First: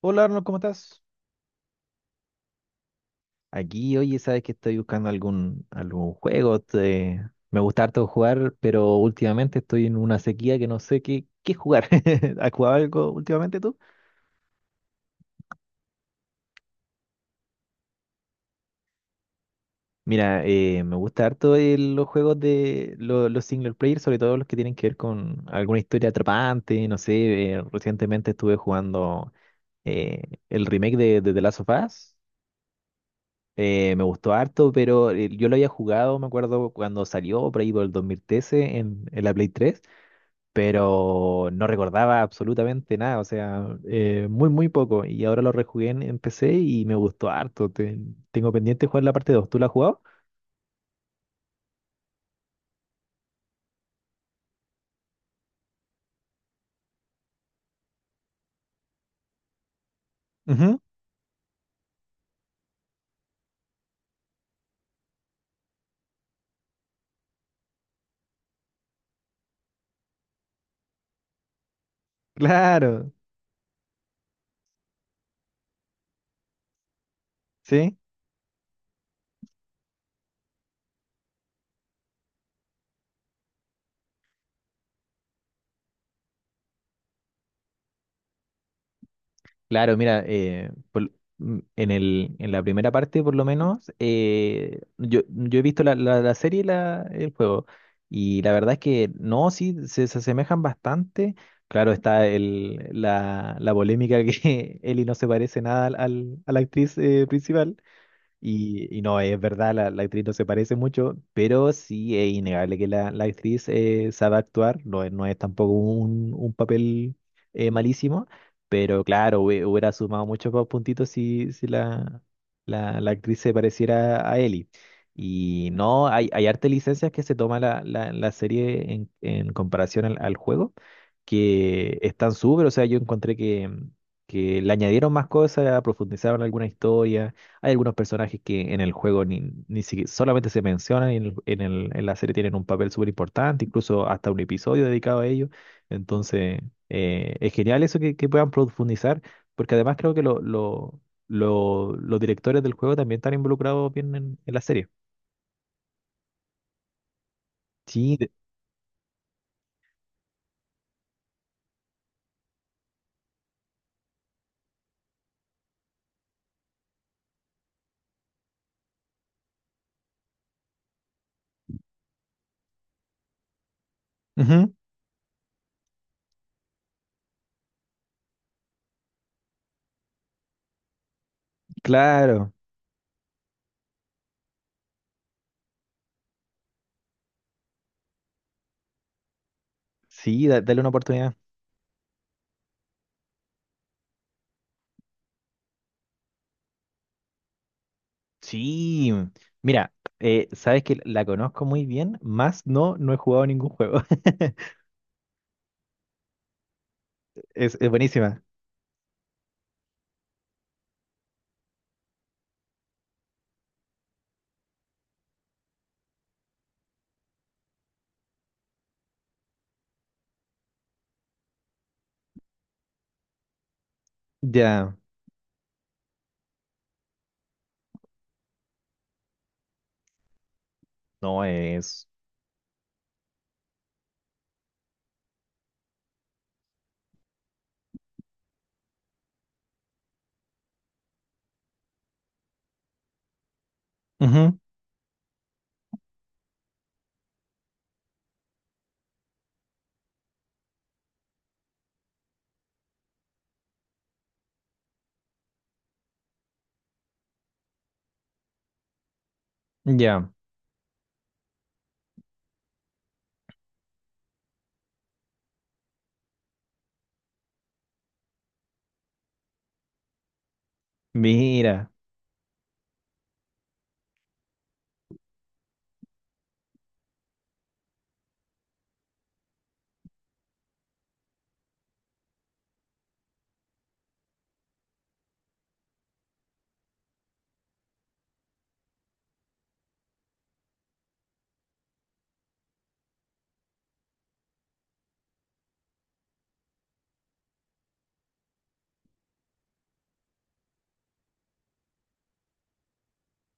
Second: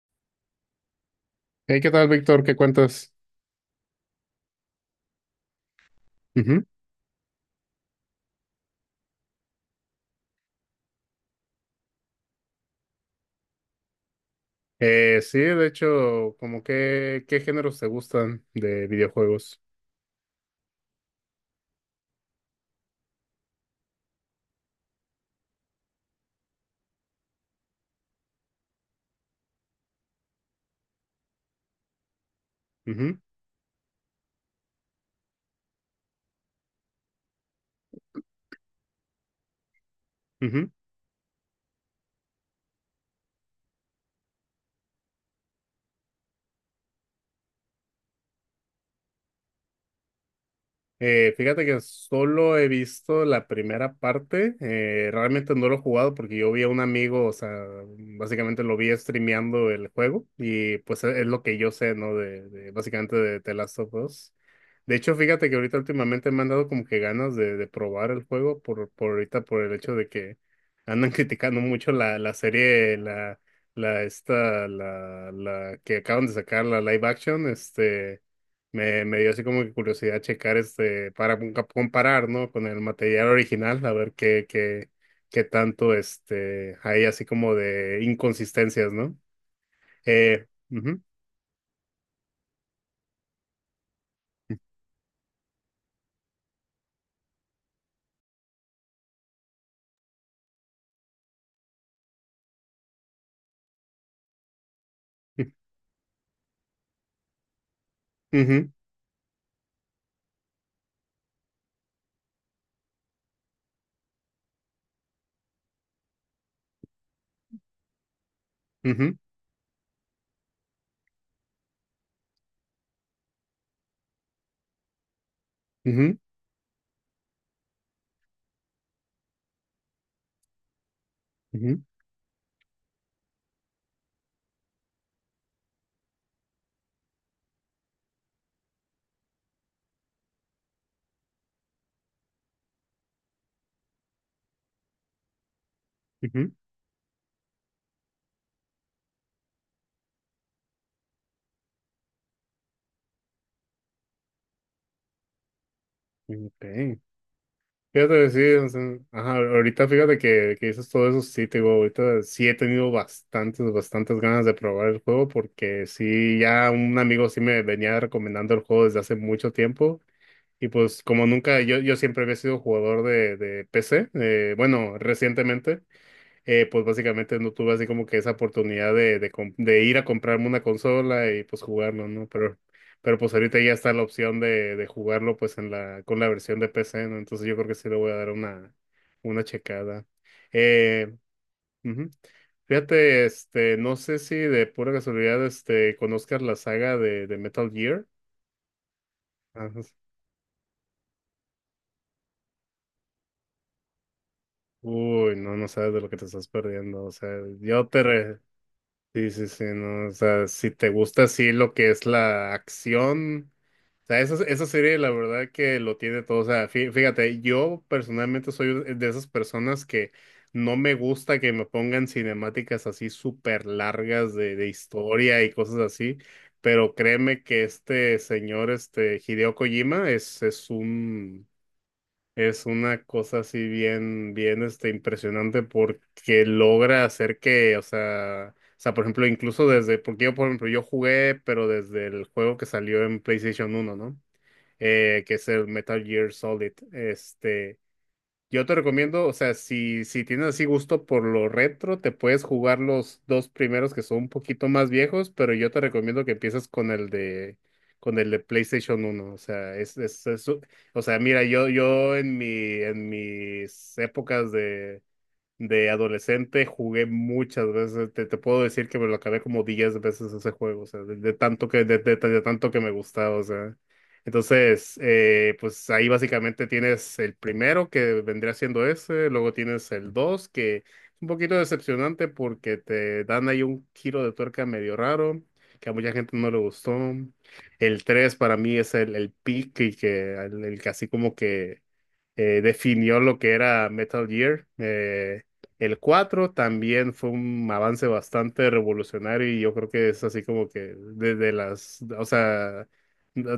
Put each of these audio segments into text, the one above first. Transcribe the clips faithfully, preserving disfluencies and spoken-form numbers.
Hola Arnold, ¿cómo estás? Hey, ¿qué tal, Víctor? ¿Qué cuentas? Aquí, oye, sabes que estoy buscando algún, algún juego. Ujú. te- Me gusta harto jugar, pero últimamente estoy en una sequía que no sé qué, qué jugar. ¿Has jugado algo últimamente tú? Eh, sí, de hecho, como que, ¿qué géneros te gustan de videojuegos? Mira, eh, me gusta harto el- los juegos de lo- los single player, sobre todo los que tienen que ver con alguna historia atrapante. No sé, eh, recientemente estuve jugando eh, el remake de, de The Last of Us. Ujú, Eh, me gustó harto, pero eh, yo lo había jugado, me acuerdo, cuando salió por ahí por el dos mil trece en, en la Play tres, ujú. pero no recordaba absolutamente nada, o sea, eh, muy, muy poco. Y ahora lo rejugué en, en P C y me gustó harto. Te- tengo pendiente jugar la parte dos. ¿Tú la has jugado? Eh, fíjate que solo he visto la primera parte, eh, realmente no lo he jugado porque yo vi a un amigo, o sea, básicamente lo vi streameando el juego y Ujú, pues es es lo que yo sé, ¿no? De, de- básicamente de The Last of Us. De hecho, fíjate que ahorita últimamente me han dado como que ganas de, de probar el juego por, por ahorita por el hecho de que andan criticando mucho la, la serie, claro, la, la esta, la, la que acaban de sacar, la live action, sí. este, me, me dio así como que curiosidad checar este, para compa- comparar, ¿no? Con el material original, a ver qué, qué, qué tanto este, hay así como de inconsistencias, ¿no? Claro, mira, Eh, eh, ujú, por- mm, en el, en la primera parte, por lo menos, eh, yo, yo he visto la, la, la serie y la, el juego, y la verdad es que no, sí, se, se asemejan bastante. Claro, está el, la, la polémica que Ellie no se parece nada al, al- a la actriz, eh, principal. ujú, Y, y no, es verdad, la, la actriz no se parece mucho, pero sí es innegable que la, la actriz, eh, sabe actuar, no, es- no es tampoco un, un papel eh, malísimo, pero ujú, claro, hubie- hubiera sumado muchos más puntitos si, si la, la, la actriz se pareciera a Ellie. Y no, ujú, hay, hay harta licencias que se toma la, la, la serie en, en comparación al, al juego, ujú, que están súper, o sea, yo encontré que, que le añadieron más cosas, profundizaron alguna historia. Hay algunos personajes que en el juego ni, ni siquiera solamente se mencionan y en el- en el- en la serie tienen un papel súper importante, incluso hasta un episodio dedicado a ellos. ujú. Entonces, eh, es genial eso que, que puedan profundizar, porque además creo que lo- lo- lo- los directores del juego también están involucrados bien en, en la serie. Ok. Fíjate Sí, de... que sí, o sea, ajá, ahorita fíjate que, que dices todo eso, sí, te digo, ahorita sí he tenido bastantes, bastantes ganas de probar el juego porque sí, ya un amigo sí me venía recomendando el juego desde hace mucho tiempo y pues como nunca, yo, yo siempre había sido jugador de, de P C, eh, Ujú, bueno, recientemente eh, pues básicamente no tuve así como que esa oportunidad de, de, com- de ir a comprarme una consola y pues jugarlo, ¿no? claro. Pero, pero pues ahorita ya está la opción de, de jugarlo pues en la, con la versión de P C, ¿no? Entonces yo creo que sí le voy a dar una, una checada. Sí, da- dale una Eh, oportunidad. Ujú. Fíjate, este, no sé si de pura casualidad, este, conozcas la saga de, de Metal Gear. Sí, Ajá. mira, eh, sabes que la conozco muy bien, más no, no he jugado ningún juego. Uy, no, no sabes de lo que te estás perdiendo. O sea, Es, yo es te, re- buenísima. sí, sí, sí, no, o sea, si te gusta así lo que es la acción, o sea, esa, esa serie la verdad que lo tiene todo, o sea, fí- fíjate, yo personalmente soy de esas personas que no me gusta que me pongan cinemáticas así súper largas de, de Ya. historia y cosas así, pero créeme que este señor, este Hideo Kojima, es, es No un es. es una cosa así bien, bien, este, impresionante porque logra hacer que, o sea, o sea, por ejemplo, incluso desde, porque yo, por ejemplo, yo jugué, pero desde el juego que salió en PlayStation uno, ¿no? Ujú, Eh, que es el Metal Gear Solid. Este, yo te recomiendo, o sea, si, si tienes así gusto por lo retro, te puedes jugar los dos primeros que son un poquito más viejos, pero yo te recomiendo que empieces con el de, con el de PlayStation uno. O sea, es, es, ya, es- o sea, mira, yo, yo en mi, en mis épocas de de adolescente, jugué muchas veces. Te, te puedo decir que me lo acabé como diez veces ese juego, o sea, de, de tanto que, mira, de, de- de tanto que me gustaba, o sea. Entonces, eh, pues ahí básicamente tienes el primero que vendría siendo ese, luego tienes el dos, que es un poquito decepcionante porque te dan ahí un giro de tuerca medio raro, que a mucha gente no le gustó. El tres para mí es el, el pick y que el, el que así como que eh, definió lo que era Metal Gear. Eh, el cuatro también fue un avance bastante revolucionario y yo creo que es así como que desde las, o sea,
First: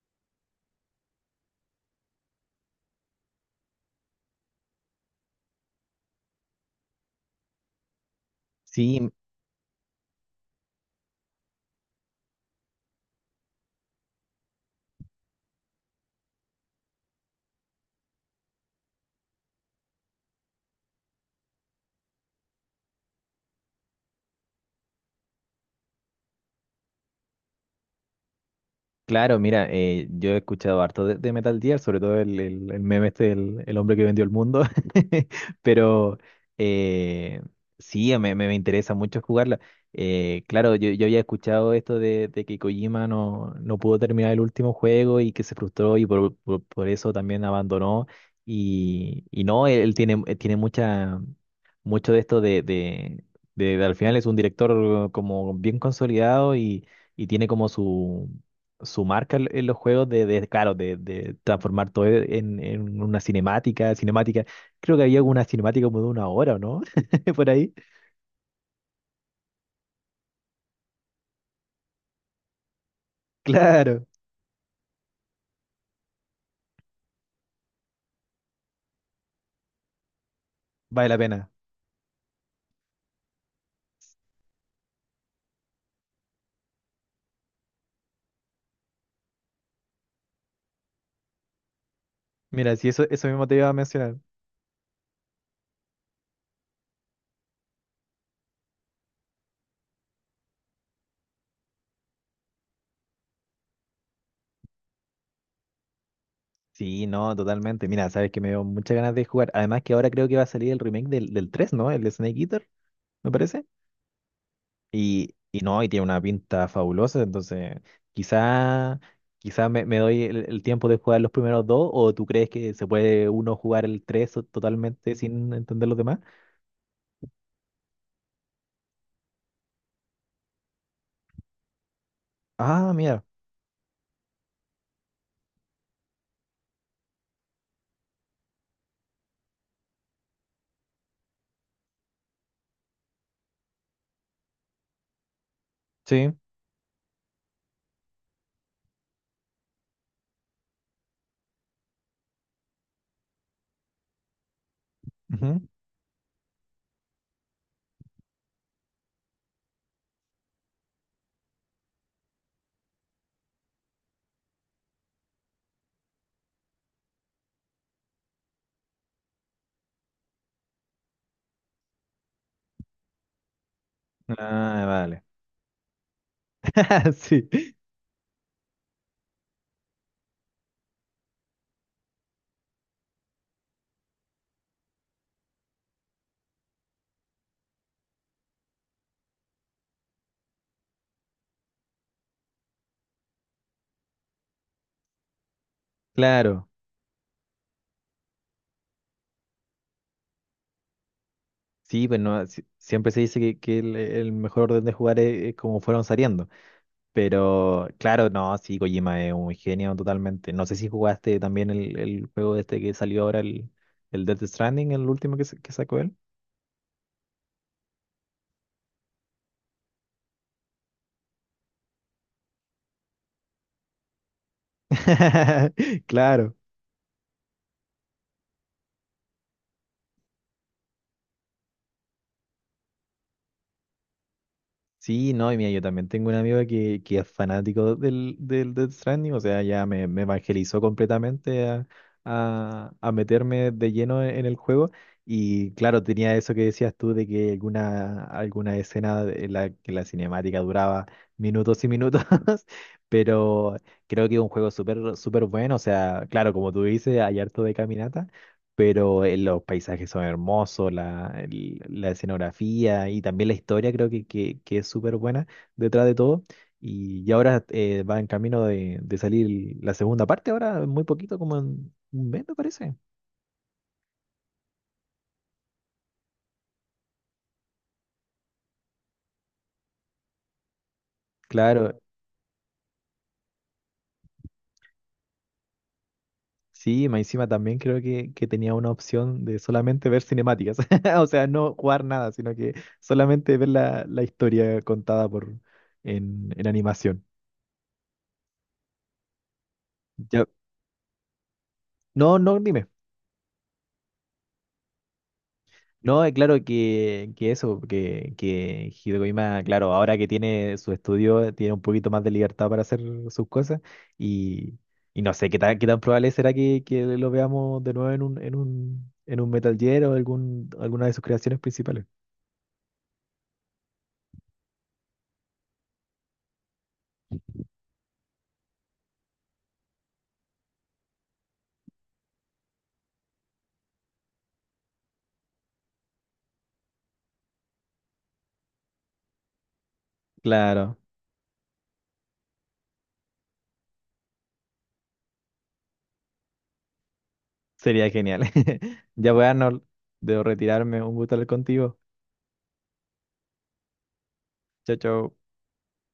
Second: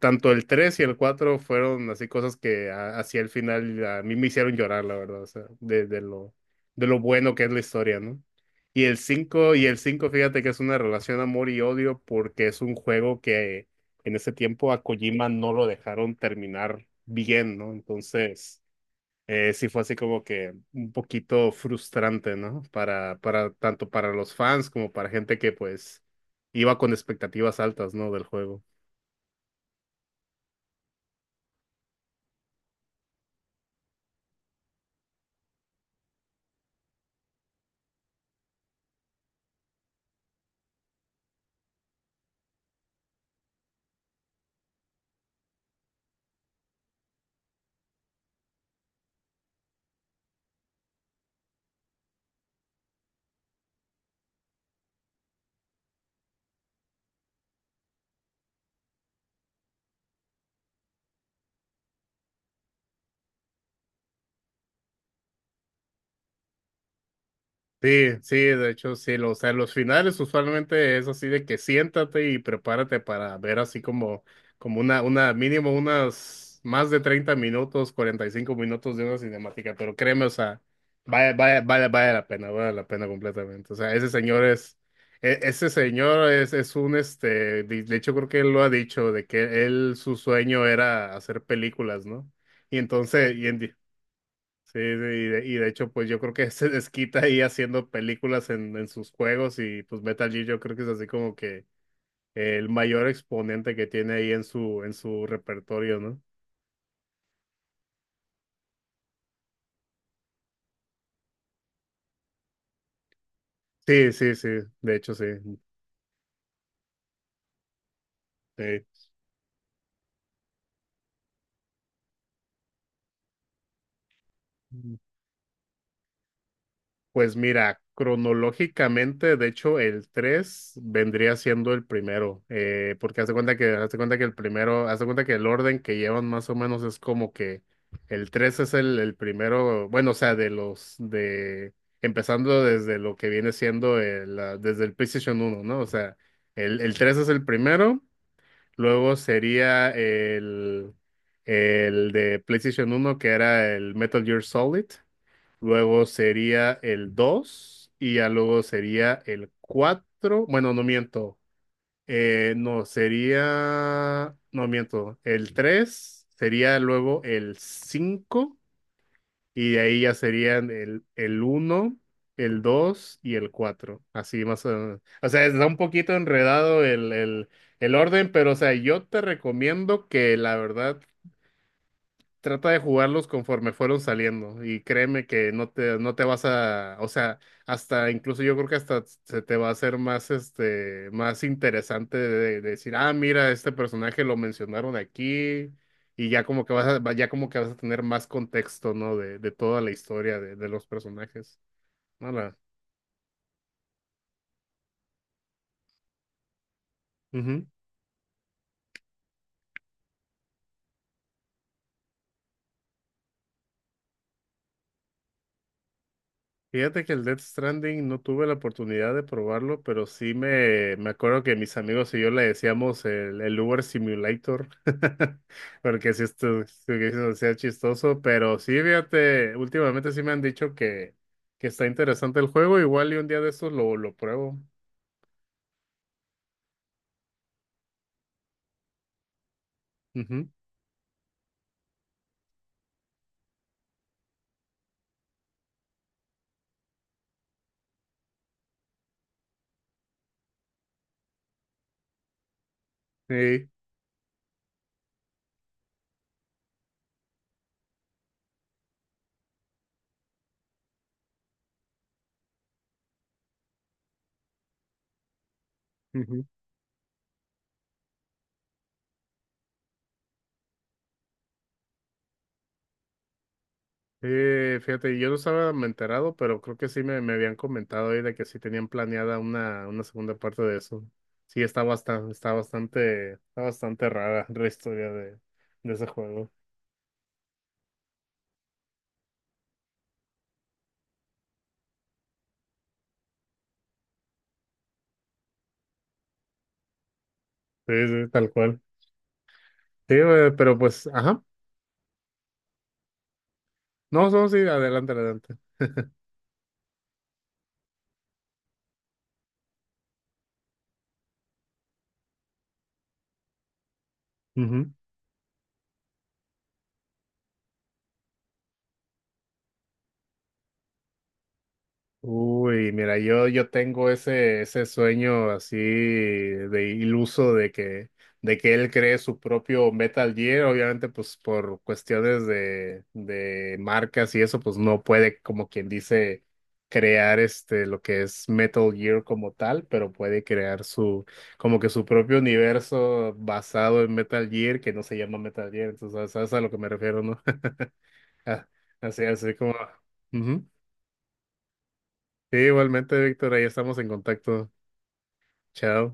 tanto el tres y el cuatro fueron así cosas que a- hacia el final a mí me hicieron llorar, la verdad, o sea, de, de lo, de lo bueno que es la historia, ¿no? Y el sí, cinco y el cinco fíjate que es una relación amor y odio porque es un juego que en ese tiempo a Kojima no lo dejaron terminar bien, ¿no? Entonces, eh, sí fue así como que un poquito frustrante, ¿no? Para, para, tanto para los fans como para gente que pues iba con expectativas altas, ¿no? Del juego. claro, mira, eh, yo he escuchado harto de, de Metal Gear, sobre todo el, el- el meme este, el, el hombre que vendió el mundo, pero eh, sí, me, me, me interesa mucho jugarla. Eh, claro, yo, yo había escuchado esto de, de que Kojima no, no pudo terminar el último juego y que se frustró y por, por- por eso también abandonó. Y, y no, él, él tiene, él tiene mucha, mucho de esto de, de, de, de al final es un director como bien consolidado y y tiene como su, su marca en en los juegos de, de, claro, de, de transformar todo en, en una cinemática, cinemática. Creo que había una cinemática como de una hora, ¿o no? Por ahí. Sí, sí, de hecho sí, lo- o sea, los finales usualmente es así de que siéntate y prepárate para ver así Claro, como, como una, una, mínimo unas más de treinta minutos, cuarenta y cinco minutos de una cinemática, pero créeme, o sea, vale la vale, pena. vale, vale, vale la pena, vale la pena completamente. O sea, ese señor es, e- ese señor es, es un, este, de de hecho creo que él lo ha dicho, de que él, su sueño era hacer películas, ¿no? Mira, Y si eso, eso entonces, mismo y te iba a en- mencionar. sí, sí, y de, y de hecho, pues yo creo que se desquita ahí haciendo películas en, en sus juegos y pues Metal Gear yo creo que es así como que el mayor exponente que tiene ahí en su, en su repertorio, ¿no? Sí, no, totalmente. Mira, sabes que me dio muchas ganas de jugar. Además que ahora creo que va a salir el remake del, del tres, ¿no? El de Snake Eater, me parece. Sí, sí, sí, de hecho sí, Y, y no, y tiene una pinta fabulosa, entonces sí. quizá, quizá me, me doy el, el tiempo de jugar los primeros dos, o tú crees que se puede uno jugar el tres o- totalmente sin entender los demás. Pues mira, cronológicamente, de hecho, el tres vendría siendo el primero, Ah, eh, porque mira, hace cuenta que, hace cuenta que el primero, hace cuenta que el orden que llevan más o menos es como que el tres es el, el primero, bueno, o sea, de los, de, empezando desde lo que viene siendo el, la- desde el PlayStation uno, ¿no? O sea, sí. el, el tres es el primero, luego sería el, el de PlayStation uno que era el Metal Gear Solid. Ujú. Luego sería el dos y ya luego sería el cuatro. Bueno, no miento. Eh, no, sería. No miento. El tres sería luego el cinco y de ahí ya serían el, el uno, el dos y el cuatro. Así más o Ah, menos. vale. O sea, está un poquito enredado el, el, Sí, el orden, pero o sea, yo te recomiendo que la verdad trata de jugarlos conforme fueron saliendo y créeme que no te, no te vas a, o sea, hasta incluso yo creo que hasta se te va a hacer más, este, más interesante de, de decir, ah, mira, este personaje lo mencionaron aquí y ya como claro. que vas a, ya como que vas a tener más contexto, ¿no? De, de toda la historia de, de los personajes. Sí, pero no, Hola. si- siempre se dice que, que el, el mejor orden de jugar es, es como fueron saliendo. Pero claro, no, sí, Kojima es un genio totalmente. No sé si jugaste también el, el juego este que salió ahora, el, el Death Stranding, el último que, sa- que sacó él. Fíjate que el Death Stranding no tuve la oportunidad de probarlo, pero sí me, me acuerdo que mis amigos y yo le decíamos el, el Uber Simulator, porque sí Claro. esto sí que eso sea chistoso, pero sí, fíjate, últimamente sí me han dicho que, que está interesante el juego, igual y un día de estos lo, lo pruebo. Sí, no, y mira, yo también tengo un amigo que, que es fanático del, del Death Stranding, o sea, ya me, me Ujú, evangelizó completamente a, a- a meterme de lleno en el juego. Y claro, tenía eso que decías tú de que alguna, alguna escena en la que la cinemática duraba minutos y minutos, sí. pero creo que es un juego súper súper bueno, o sea, claro, como tú dices, hay harto de caminata pero eh, los paisajes son hermosos, la, el- la escenografía y también la historia creo que, que, que es súper buena detrás de todo. Y, y ahora, eh, va en camino de, de salir la segunda parte, ahora muy poquito, como en un mes me parece. Eh, fíjate, yo no estaba enterado, pero creo que sí me, me habían comentado ahí de que sí tenían planeada una, una segunda parte de eso. Sí, está Claro, bastante, está bastante, está bastante rara la historia de, de ese juego. sí, más encima también creo que, que tenía una opción de solamente ver cinemáticas, o sea, no jugar nada, sino que solamente ver la, la historia contada por en, en animación. Sí, sí, tal cual. Sí, Ya, eh, pero pues, ajá. no, no, dime. No, no, sí, adelante, adelante. No, eh, claro que, que eso, que, que Hideo Kojima, claro, ahora que tiene su estudio, tiene un poquito más de libertad para hacer sus cosas y, y no sé qué tan, qué tan probable será que, que lo veamos de nuevo en un, en un, en un Metal Gear o algún, alguna de sus creaciones principales. Uy, mira, yo, yo tengo ese, ese sueño así de iluso de que, de que él cree su propio Metal Gear. Obviamente, pues por cuestiones de, de marcas y eso, pues no puede, como quien dice, crear este lo que es Metal Gear como tal, pero puede crear Claro, su, como que su propio universo basado en Metal Gear, que no se llama Metal Gear. Entonces, ¿sabes a lo que me refiero, no? sería genial. Así, Ya voy, así como. Arnold, debo Ujú. retirarme, un gusto hablar contigo. Sí, igualmente, Víctor, ahí estamos en contacto. Chao, chao. Chao.